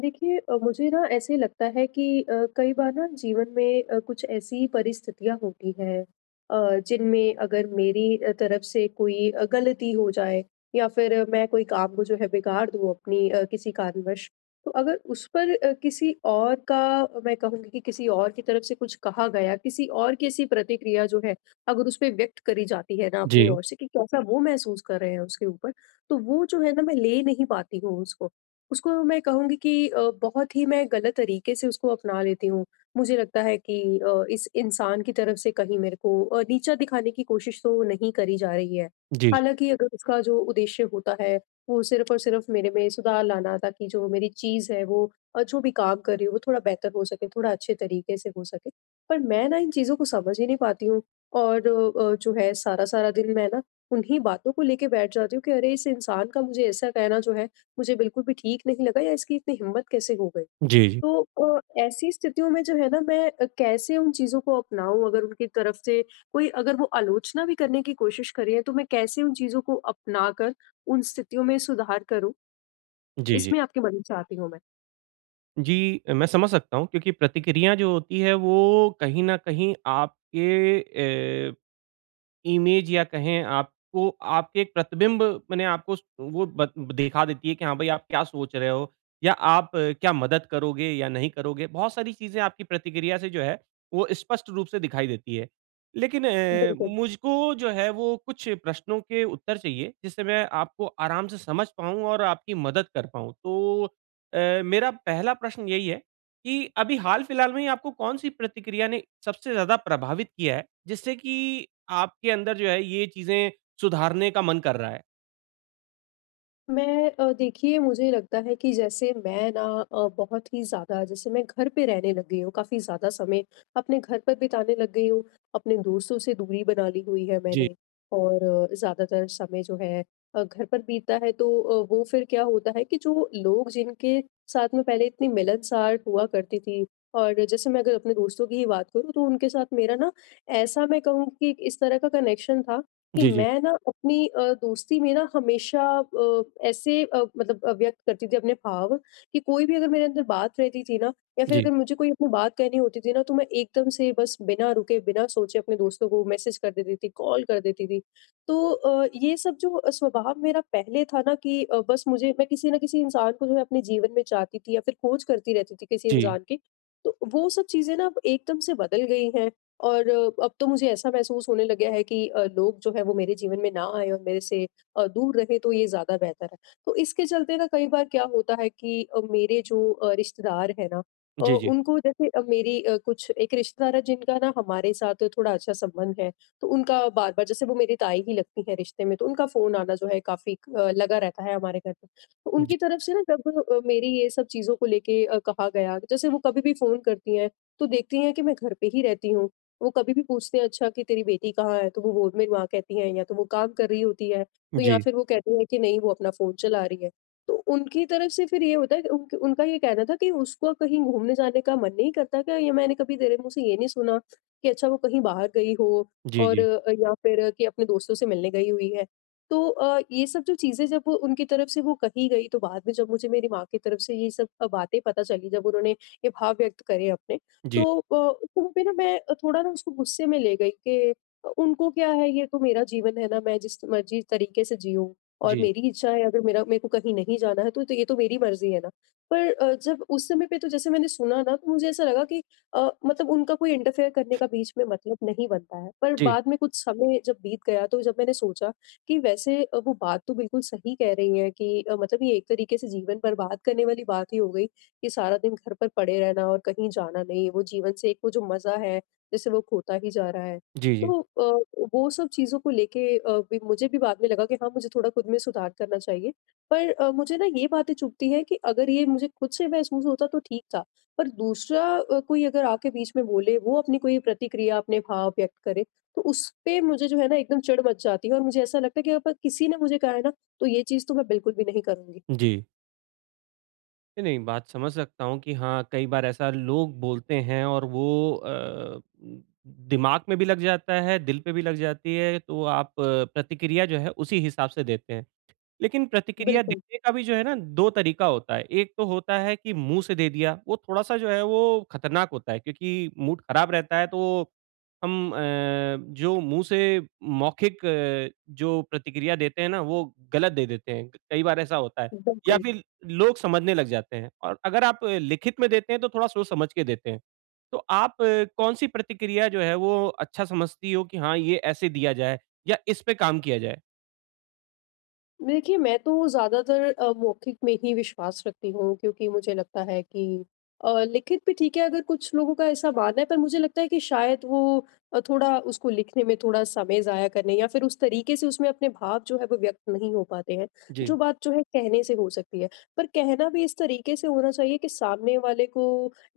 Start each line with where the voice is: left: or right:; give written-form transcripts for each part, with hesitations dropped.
left: देखिए मुझे ना ऐसे लगता है कि कई बार ना जीवन में कुछ ऐसी परिस्थितियां होती हैं जिनमें अगर मेरी तरफ से कोई गलती हो जाए या फिर मैं कोई काम को जो है बिगाड़ दूं अपनी किसी कारणवश। तो अगर उस पर किसी और का मैं कहूंगी कि किसी और की तरफ से कुछ कहा गया, किसी और की ऐसी प्रतिक्रिया जो है अगर उस पर व्यक्त करी जाती है ना अपनी
right: जी,
left: ओर से कि कैसा वो महसूस कर रहे हैं उसके ऊपर, तो वो जो है ना मैं ले नहीं पाती हूँ उसको। उसको मैं कहूँगी कि बहुत ही मैं गलत तरीके से उसको अपना लेती हूँ। मुझे लगता है कि इस इंसान की तरफ से कहीं मेरे को नीचा दिखाने की कोशिश तो नहीं करी जा रही है।
right: जी, जी।
left: हालाँकि अगर उसका जो उद्देश्य होता है, वो सिर्फ़ और सिर्फ़ मेरे में सुधार लाना ताकि जो मेरी चीज़ है वो जो भी काम कर रही हूँ वो थोड़ा बेहतर हो सके, थोड़ा अच्छे तरीके से हो सके। पर मैं ना इन चीज़ों को समझ ही नहीं पाती हूँ और जो है सारा-सारा दिन मैं ना उन्हीं बातों को लेके बैठ जाती हूँ कि अरे! इस इंसान का मुझे ऐसा कहना जो है मुझे बिल्कुल भी ठीक नहीं लगा, या इसकी इतनी हिम्मत कैसे हो गई?
right: जी, जी।
left: तो ऐसी स्थितियों में जो है ना मैं कैसे उन चीज़ों को अपनाऊँ अगर उनकी तरफ से कोई अगर वो आलोचना भी करने की कोशिश कर रही है, तो मैं कैसे उन चीज़ों को अपनाकर उन स्थितियों में सुधार करूँ?
right: जी, जी।
left: इसमें आपकी मदद चाहती हूँ मैं।
right: जी, मैं समझ सकता हूँ क्योंकि प्रतिक्रिया जो होती है वो कहीं न कहीं आपके इमेज या कहें आपको आपके एक प्रतिबिंब माने आपको स- वो ब दिखा देती है कि हाँ भाई आप क्या सोच रहे हो या आप क्या मदद करोगे या नहीं करोगे। बहुत सारी चीज़ें आपकी प्रतिक्रिया से जो है वो स्पष्ट रूप से दिखाई देती है। लेकिन
left: बिल्कुल।
right: मुझको जो है वो कुछ प्रश्नों के उत्तर चाहिए जिससे मैं आपको आराम से समझ पाऊँ और आपकी मदद कर पाऊँ। तो मेरा पहला प्रश्न यही है कि अभी हाल-फिलहाल में ही आपको कौन-सी प्रतिक्रिया ने सबसे ज़्यादा प्रभावित किया है, जिससे कि आपके अंदर जो है ये चीज़ें सुधारने का मन कर रहा है?
left: मैं देखिए मुझे लगता है कि जैसे मैं ना बहुत ही ज़्यादा, जैसे मैं घर पे रहने लग गई हूँ, काफ़ी ज़्यादा समय अपने घर पर बिताने लग गई हूँ, अपने दोस्तों से दूरी बना ली हुई है
right: जी।
left: मैंने। और ज़्यादातर समय जो है घर पर बीतता है, तो वो फिर क्या होता है कि जो लोग जिनके साथ में पहले इतनी मिलनसार हुआ करती थी, और जैसे मैं अगर अपने दोस्तों की ही बात करूँ तो उनके साथ मेरा ना ऐसा मैं कहूँ कि इस तरह का कनेक्शन था कि
right: जी, जी।
left: मैं ना अपनी दोस्ती में ना हमेशा ऐसे मतलब व्यक्त करती थी अपने भाव, कि कोई भी अगर मेरे अंदर बात रहती थी ना, या फिर
right: जी।
left: अगर मुझे कोई अपनी बात कहनी होती थी ना, तो मैं एकदम से बस बिना रुके बिना सोचे अपने दोस्तों को मैसेज कर देती थी, कॉल कर देती थी। तो ये सब जो स्वभाव मेरा पहले था ना कि बस मुझे, मैं किसी ना किसी इंसान को जो है अपने जीवन में चाहती थी या फिर खोज करती रहती थी किसी
right: जी।
left: इंसान की। तो वो सब चीजें ना अब एकदम से बदल गई हैं और अब तो मुझे ऐसा महसूस होने लग गया है कि लोग जो है वो मेरे जीवन में ना आए और मेरे से दूर रहे तो ये ज़्यादा बेहतर है। तो इसके चलते ना कई बार क्या होता है कि मेरे जो रिश्तेदार हैं ना
right: जी, जी।
left: उनको, जैसे मेरी कुछ एक रिश्तेदार है जिनका ना हमारे साथ थोड़ा अच्छा संबंध है, तो उनका बार-बार, जैसे वो मेरी ताई ही लगती हैं रिश्ते में, तो उनका फ़ोन आना जो है काफ़ी लगा रहता है हमारे घर पे। तो
right: जी।
left: उनकी तरफ से ना जब मेरी ये सब चीज़ों को लेके कहा गया, जैसे वो कभी भी फ़ोन करती हैं, तो देखती हैं कि मैं घर पे ही रहती हूँ। वो कभी भी पूछते हैं, अच्छा कि तेरी बेटी कहाँ है? तो वो मेरी माँ कहती हैं, या तो वो काम कर रही होती है, तो
right: जी।
left: या फिर वो कहती हैं कि नहीं वो अपना फ़ोन चला रही है। तो उनकी तरफ से फिर ये होता है कि उनका ये कहना था कि उसको कहीं घूमने जाने का मन नहीं करता क्या? ये मैंने कभी तेरे मुँह से ये नहीं सुना कि अच्छा वो कहीं बाहर गई हो,
right: जी,
left: और
right: जी।
left: या फिर कि अपने दोस्तों से मिलने गई हुई है। तो ये सब जो चीज़ें जब वो उनकी तरफ से वो कही गई, तो बाद में जब मुझे मेरी माँ की तरफ से ये सब बातें पता चली, जब उन्होंने ये भाव व्यक्त करे अपने,
right: जी।
left: तो उस समय पे ना मैं थोड़ा ना उसको गुस्से में ले गई कि उनको क्या है, ये तो मेरा जीवन है ना, मैं जिस मर्जी तरीके से जीऊँ, और
right: जी, जी।
left: मेरी इच्छा है, अगर मेरा मेरे को कहीं नहीं जाना है तो ये तो मेरी मर्जी है ना। पर जब उस समय पे तो जैसे मैंने सुना ना, तो मुझे ऐसा लगा कि मतलब उनका कोई इंटरफेयर करने का बीच में मतलब नहीं बनता है। पर बाद में कुछ समय जब बीत गया तो जब मैंने सोचा कि वैसे वो बात तो बिल्कुल सही कह रही हैं, कि मतलब ये एक तरीके से जीवन बर्बाद करने वाली बात ही हो गई। कि सारा दिन घर पर पड़े रहना और कहीं जाना नहीं, वो जीवन से एक वो जो मज़ा है, जैसे वो खोता ही जा रहा है।
right: जी, जी।
left: तो वो सब चीज़ों को लेके भी मुझे भी बाद में लगा कि हाँ, मुझे थोड़ा खुद में सुधार करना चाहिए। पर मुझे ना ये बातें चुभती हैं कि अगर ये मुझे खुद से महसूस होता तो ठीक था, पर दूसरा कोई अगर आके बीच में बोले, वो अपनी कोई प्रतिक्रिया, अपने भाव व्यक्त करे, तो उसपे मुझे जो है ना एकदम चिढ़ मच जाती है, और मुझे ऐसा लगता है कि अगर किसी ने मुझे कहा है ना, तो ये चीज़ तो मैं बिल्कुल भी नहीं करूँगी।
right: जी। नहीं, नहीं, बात समझ सकता हूँ कि हाँ, कई बार ऐसा लोग बोलते हैं और वो अ, दिमाग में भी लग जाता है, दिल पे भी लग जाती है, तो आप प्रतिक्रिया जो है उसी हिसाब से देते हैं। लेकिन प्रतिक्रिया
left: बिल्कुल,
right: देने का भी जो है ना 2 तरीका होता है। एक तो होता है कि मुँह से दे दिया, वो थोड़ा-सा जो है वो खतरनाक होता है क्योंकि मूड ख़राब रहता है तो हम जो मुँह से मौखिक जो प्रतिक्रिया देते हैं ना वो गलत दे देते हैं। कई बार ऐसा होता है या
left: बिल्कुल।
right: फिर लोग समझने लग जाते हैं और अगर आप लिखित में देते हैं तो थोड़ा सोच समझ के देते हैं। तो आप कौन-सी प्रतिक्रिया जो है वो अच्छा समझती हो कि हाँ, ये ऐसे दिया जाए या इस पे काम किया जाए?
left: देखिए, मैं तो ज़्यादातर मौखिक में ही विश्वास रखती हूँ, क्योंकि मुझे लगता है कि लिखित भी ठीक है अगर कुछ लोगों का ऐसा मानना है, पर मुझे लगता है कि शायद वो थोड़ा उसको लिखने में थोड़ा समय ज़ाया करने, या फिर उस तरीके से उसमें अपने भाव जो है वो व्यक्त नहीं हो पाते हैं।
right: जी।
left: जो बात जो है कहने से हो सकती है, पर कहना भी इस तरीके से होना चाहिए कि सामने वाले को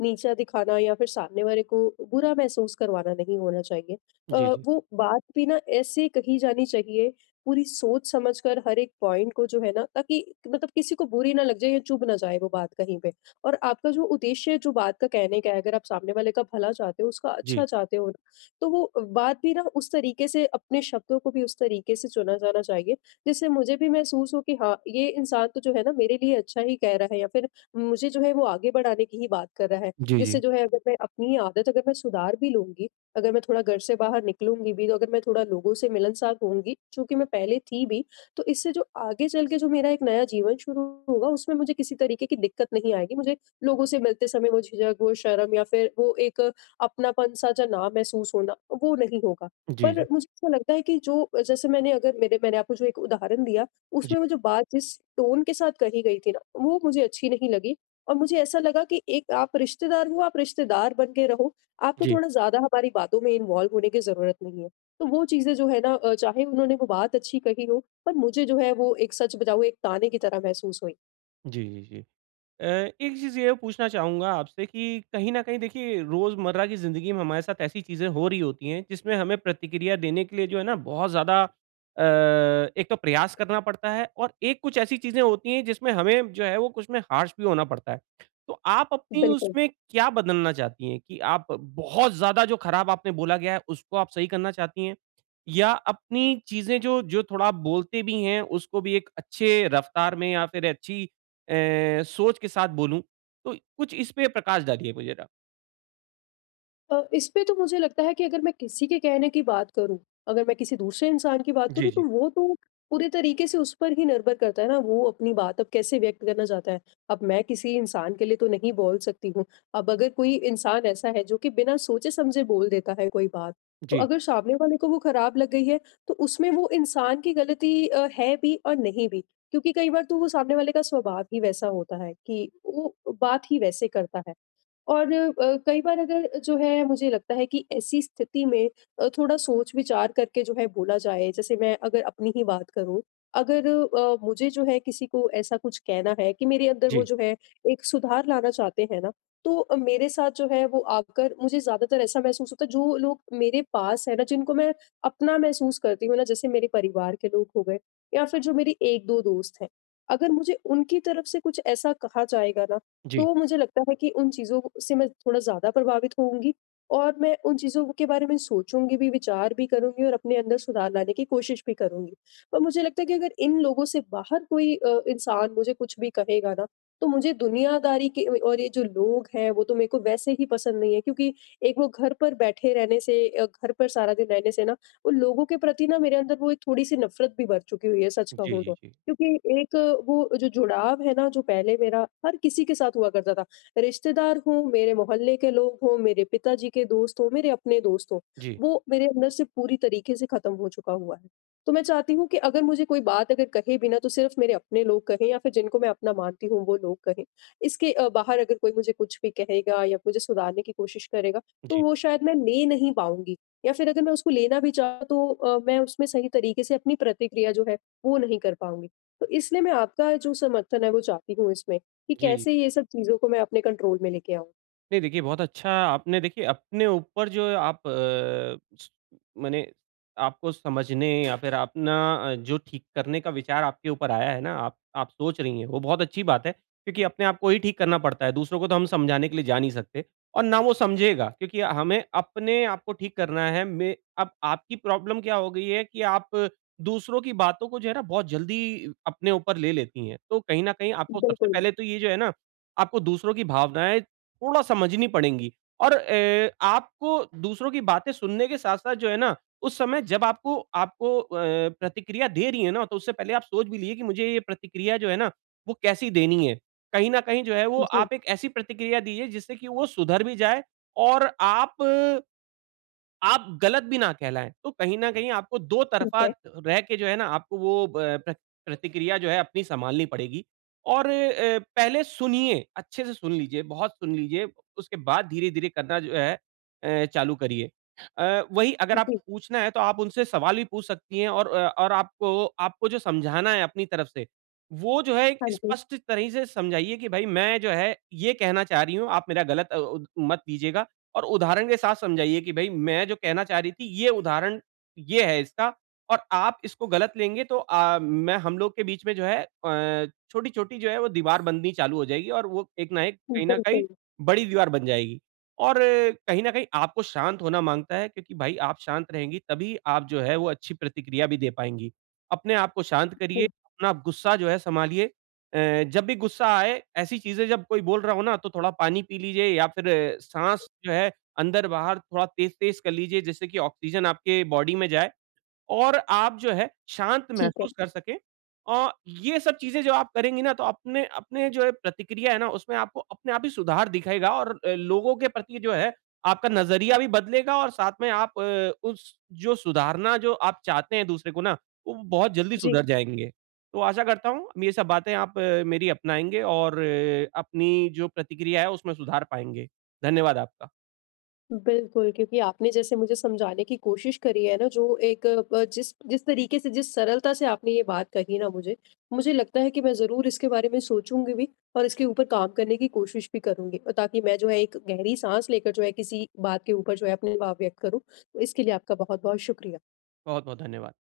left: नीचा दिखाना या फिर सामने वाले को बुरा महसूस करवाना नहीं होना चाहिए। अ,
right: जी, जी।
left: वो बात भी ना ऐसे कही जानी चाहिए, पूरी सोच समझ कर, हर एक पॉइंट को जो है ना, ताकि मतलब किसी को बुरी ना लग जाए या चुभ ना जाए वो बात कहीं पे। और आपका जो उद्देश्य है, जो बात का कहने का है, अगर आप सामने वाले का भला चाहते हो, उसका
right: जी।
left: अच्छा चाहते हो ना, तो वो बात भी ना उस तरीके से, अपने शब्दों को भी उस तरीके से चुना जाना चाहिए, जिससे मुझे भी महसूस हो कि हाँ ये इंसान तो जो है ना मेरे लिए अच्छा ही कह रहा है, या फिर मुझे जो है वो आगे बढ़ाने की ही बात कर रहा है।
right: जी,
left: जिससे
right: जी।
left: जो है, अगर मैं अपनी आदत अगर मैं सुधार भी लूंगी, अगर मैं थोड़ा घर से बाहर निकलूँगी भी, तो अगर मैं थोड़ा लोगों से मिलनसार होंगी, जो कि मैं पहले थी भी, तो इससे जो आगे चल के जो मेरा एक नया जीवन शुरू होगा, उसमें मुझे किसी तरीके की दिक्कत नहीं आएगी। मुझे लोगों से मिलते समय वो झिझक, वो शर्म या फिर वो एक अपनापन-सा जो ना महसूस होना, वो नहीं होगा।
right: जी,
left: पर
right: जी।
left: मुझे ऐसा लगता है कि जो, जैसे मैंने अगर मेरे, मैंने आपको जो एक उदाहरण दिया,
right: जी,
left: उसमें वो जो बात जिस टोन के साथ कही गई थी ना, वो मुझे अच्छी नहीं लगी। और मुझे ऐसा लगा कि एक आप रिश्तेदार हो, आप रिश्तेदार बन के रहो, आपको
right: जी।
left: थोड़ा ज़्यादा हमारी बातों में इन्वॉल्व होने की ज़रूरत नहीं है। तो वो चीज़ें जो है ना चाहे उन्होंने वो बात अच्छी कही हो, पर मुझे जो है वो एक सच बताऊँ, एक ताने की तरह महसूस हुई।
right: जी, जी, जी। अ, एक चीज़ ये पूछना चाहूँगा आपसे कि कहीं न कहीं देखिए रोज़मर्रा की ज़िंदगी में हमारे साथ ऐसी चीज़ें हो रही होती हैं जिसमें हमें प्रतिक्रिया देने के लिए जो है ना बहुत ज़्यादा एक तो प्रयास करना पड़ता है और एक कुछ ऐसी चीज़ें होती हैं जिसमें हमें जो है वो कुछ में हार्श भी होना पड़ता है। तो आप अपनी
left: बिल्कुल।
right: उसमें क्या बदलना चाहती हैं कि आप बहुत ज़्यादा जो खराब आपने बोला गया है उसको आप सही करना चाहती हैं? या अपनी चीज़ें जो जो थोड़ा आप बोलते भी हैं उसको भी एक अच्छे रफ्तार में या फिर अच्छी सोच के साथ बोलूँ, तो कुछ इस पे प्रकाश डालिए मुझे ज़रा।
left: इस पे तो मुझे लगता है कि अगर मैं किसी के कहने की बात करूँ, अगर मैं किसी दूसरे इंसान की बात
right: जी,
left: करूँ, तो
right: जी।
left: वो तो पूरे तरीके से उस पर ही निर्भर करता है ना, वो अपनी बात अब कैसे व्यक्त करना चाहता है। अब मैं किसी इंसान के लिए तो नहीं बोल सकती हूँ। अब अगर कोई इंसान ऐसा है जो कि बिना सोचे-समझे बोल देता है कोई बात, तो
right: जी,
left: अगर सामने वाले को वो खराब लग गई है, तो उसमें वो इंसान की गलती है भी और नहीं भी। क्योंकि कई बार तो वो सामने वाले का स्वभाव ही वैसा होता है कि वो बात ही वैसे करता है। और कई बार अगर जो है मुझे लगता है कि ऐसी स्थिति में थोड़ा सोच विचार करके जो है बोला जाए, जैसे मैं अगर अपनी ही बात करूं, अगर मुझे जो है किसी को ऐसा कुछ कहना है कि मेरे अंदर वो
right: जी,
left: जो है एक सुधार लाना चाहते हैं ना, तो मेरे साथ जो है वो आकर मुझे ज्यादातर ऐसा महसूस होता है, जो लोग मेरे पास है ना जिनको मैं अपना महसूस करती हूँ ना, जैसे मेरे परिवार के लोग हो गए, या फिर जो मेरे एक दो दोस्त हैं, अगर मुझे उनकी तरफ से कुछ ऐसा कहा जाएगा ना,
right: जी,
left: तो मुझे लगता है कि उन चीज़ों से मैं थोड़ा ज़्यादा प्रभावित होऊँगी, और मैं उन चीज़ों के बारे में सोचूँगी भी, विचार भी करूँगी और अपने अंदर सुधार लाने की कोशिश भी करूँगी। पर मुझे लगता है कि अगर इन लोगों से बाहर कोई इंसान मुझे कुछ भी कहेगा ना, तो मुझे दुनियादारी के और ये जो लोग हैं, वो तो मेरे को वैसे ही पसंद नहीं है, क्योंकि एक वो घर पर बैठे रहने से घर पर सारा दिन रहने से ना, उन लोगों के प्रति ना मेरे अंदर वो एक थोड़ी-सी नफ़रत भी भर चुकी हुई है, सच
right: जी,
left: कहूँ तो।
right: जी,
left: क्योंकि एक वो जो जुड़ाव है ना, जो पहले मेरा हर किसी के साथ हुआ करता था, रिश्तेदार हों, मेरे मोहल्ले के लोग हों, मेरे पिताजी के दोस्त हों, मेरे अपने दोस्त हों,
right: जी, जी,
left: वो मेरे अंदर से पूरी तरीके से खत्म हो चुका हुआ है। तो मैं चाहती हूँ कि अगर मुझे कोई बात अगर कहे भी ना, तो सिर्फ़ मेरे अपने लोग कहें या फिर जिनको मैं अपना मानती हूँ, वो लोग कहें। इसके बाहर अगर कोई मुझे कुछ भी कहेगा या मुझे सुधारने की कोशिश करेगा,
right: जी,
left: तो
right: जी।
left: वो शायद मैं ले नहीं पाऊँगी, या फिर अगर मैं उसको लेना भी चाहूँ, तो मैं उसमें सही तरीके से अपनी प्रतिक्रिया जो है, वो नहीं कर पाऊँगी। तो इसलिए मैं आपका जो समर्थन है वो चाहती हूँ इसमें, कि
right: जी।
left: कैसे ये सब चीज़ों को मैं अपने कंट्रोल में लेके आऊँ।
right: नहीं देखिए, बहुत अच्छा आपने देखिए अपने ऊपर जो आप अ, स मने आपको समझने या फिर अपना जो ठीक करने का विचार आपके ऊपर आया है ना, आप सोच रही हैं, वो बहुत अच्छी बात है क्योंकि अपने आप को ही ठीक करना पड़ता है, दूसरों को तो हम समझाने के लिए जा नहीं सकते और ना वो समझेगा क्योंकि हमें अपने आप को ठीक करना है। मैं अब आपकी प्रॉब्लम क्या हो गई है कि आप दूसरों की बातों को जो है ना बहुत जल्दी अपने ऊपर ले लेती हैं, तो कहीं न कहीं आपको सबसे
left: बिल्कुल।
right: पहले तो ये जो है ना, आपको दूसरों की भावनाएँ थोड़ा समझनी पड़ेंगी और आपको दूसरों की बातें सुनने के साथ-साथ जो है ना, उस समय जब आपको आपको प्रतिक्रिया दे रही है ना, तो उससे पहले आप सोच भी लिए कि मुझे ये प्रतिक्रिया जो है ना, वो कैसी देनी है। कहीं न कहीं जो है वो
left: जी,
right: आप एक ऐसी प्रतिक्रिया दीजिए जिससे कि वो सुधर भी जाए और आप गलत भी ना कहलाएँ। तो कहीं न कहीं आपको दो
left: ठीक
right: तरफ़ा
left: है।
right: रह के जो है ना आपको वो ब प्र प्रतिक्रिया जो है अपनी सँभालनी पड़ेगी और पहले सुनिए, अच्छे से सुन लीजिए, बहुत सुन लीजिए, उसके बाद धीरे-धीरे करना जो है चालू करिए। वहीं अगर
left: जी,
right: आपको पूछना है तो आप उनसे सवाल भी पूछ सकती हैं और और आपको आपको जो समझाना है अपनी तरफ से, वो जो है एक
left: हाँ जी।
right: स्पष्ट तरह से समझाइए कि भाई मैं जो है ये कहना चाह रही हूँ, आप मेरा गलत अ, उद मत लीजिएगा और उदाहरण के साथ समझाइए कि भई मैं जो कहना चाह रही थी ये उदाहरण ये है इसका और आप इसको गलत लेंगे तो मैं हम लोग के बीच में जो है छोटी-छोटी जो है वो दीवार बननी चालू हो जाएगी और वो एक ना एक कहीं न कहीं
left: बिल्कुल,
right: बड़ी दीवार बन जाएगी। और कहीं न कहीं आपको शांत होना माँगता है क्योंकि भाई आप शांत रहेंगी तभी आप जो है वो अच्छी प्रतिक्रिया भी दे पाएँगी। अपने आप को शांत करिए,
left: जी,
right: अपना गुस्सा जो है सँभालिए। जब भी गुस्सा आए, ऐसी चीज़ें जब कोई बोल रहा हो ना, तो थोड़ा पानी पी लीजिए या फिर साँस जो है अंदर-बाहर थोड़ा तेज़-तेज़ कर लीजिए, जिससे कि ऑक्सीजन आपके बॉडी में जाए। और आप जो है शांत
left: ठीक है।
right: महसूस कर सकें। ये सब चीज़ें जो आप करेंगी ना तो अपने अपने जो है प्रतिक्रिया है ना उसमें आपको अपने आप ही सुधार दिखेगा और लोगों के प्रति जो है आपका नज़रिया भी बदलेगा और साथ में आप उस जो सुधारना जो आप चाहते हैं दूसरे को ना, वो बहुत जल्दी
left: जी,
right: सुधर जाएँगे। तो आशा करता हूँ ये सब बातें आप मेरी अपनाएँगे और अपनी जो प्रतिक्रिया है उसमें सुधार पाएँगे। धन्यवाद आपका।
left: बिल्कुल, क्योंकि आपने जैसे मुझे समझाने की कोशिश करी है ना, जो एक ब जिस जिस तरीके से, जिस सरलता से आपने ये बात कही ना मुझे, मुझे लगता है कि मैं ज़रूर इसके बारे में सोचूँगी भी और इसके ऊपर काम करने की कोशिश भी करूँगी, ताकि मैं जो है एक गहरी साँस लेकर जो है किसी बात के ऊपर जो है अपनी वाह व्यक्त करूँ। तो इसके लिए आपका बहुत-बहुत शुक्रिया।
right: बहुत-बहुत धन्यवाद।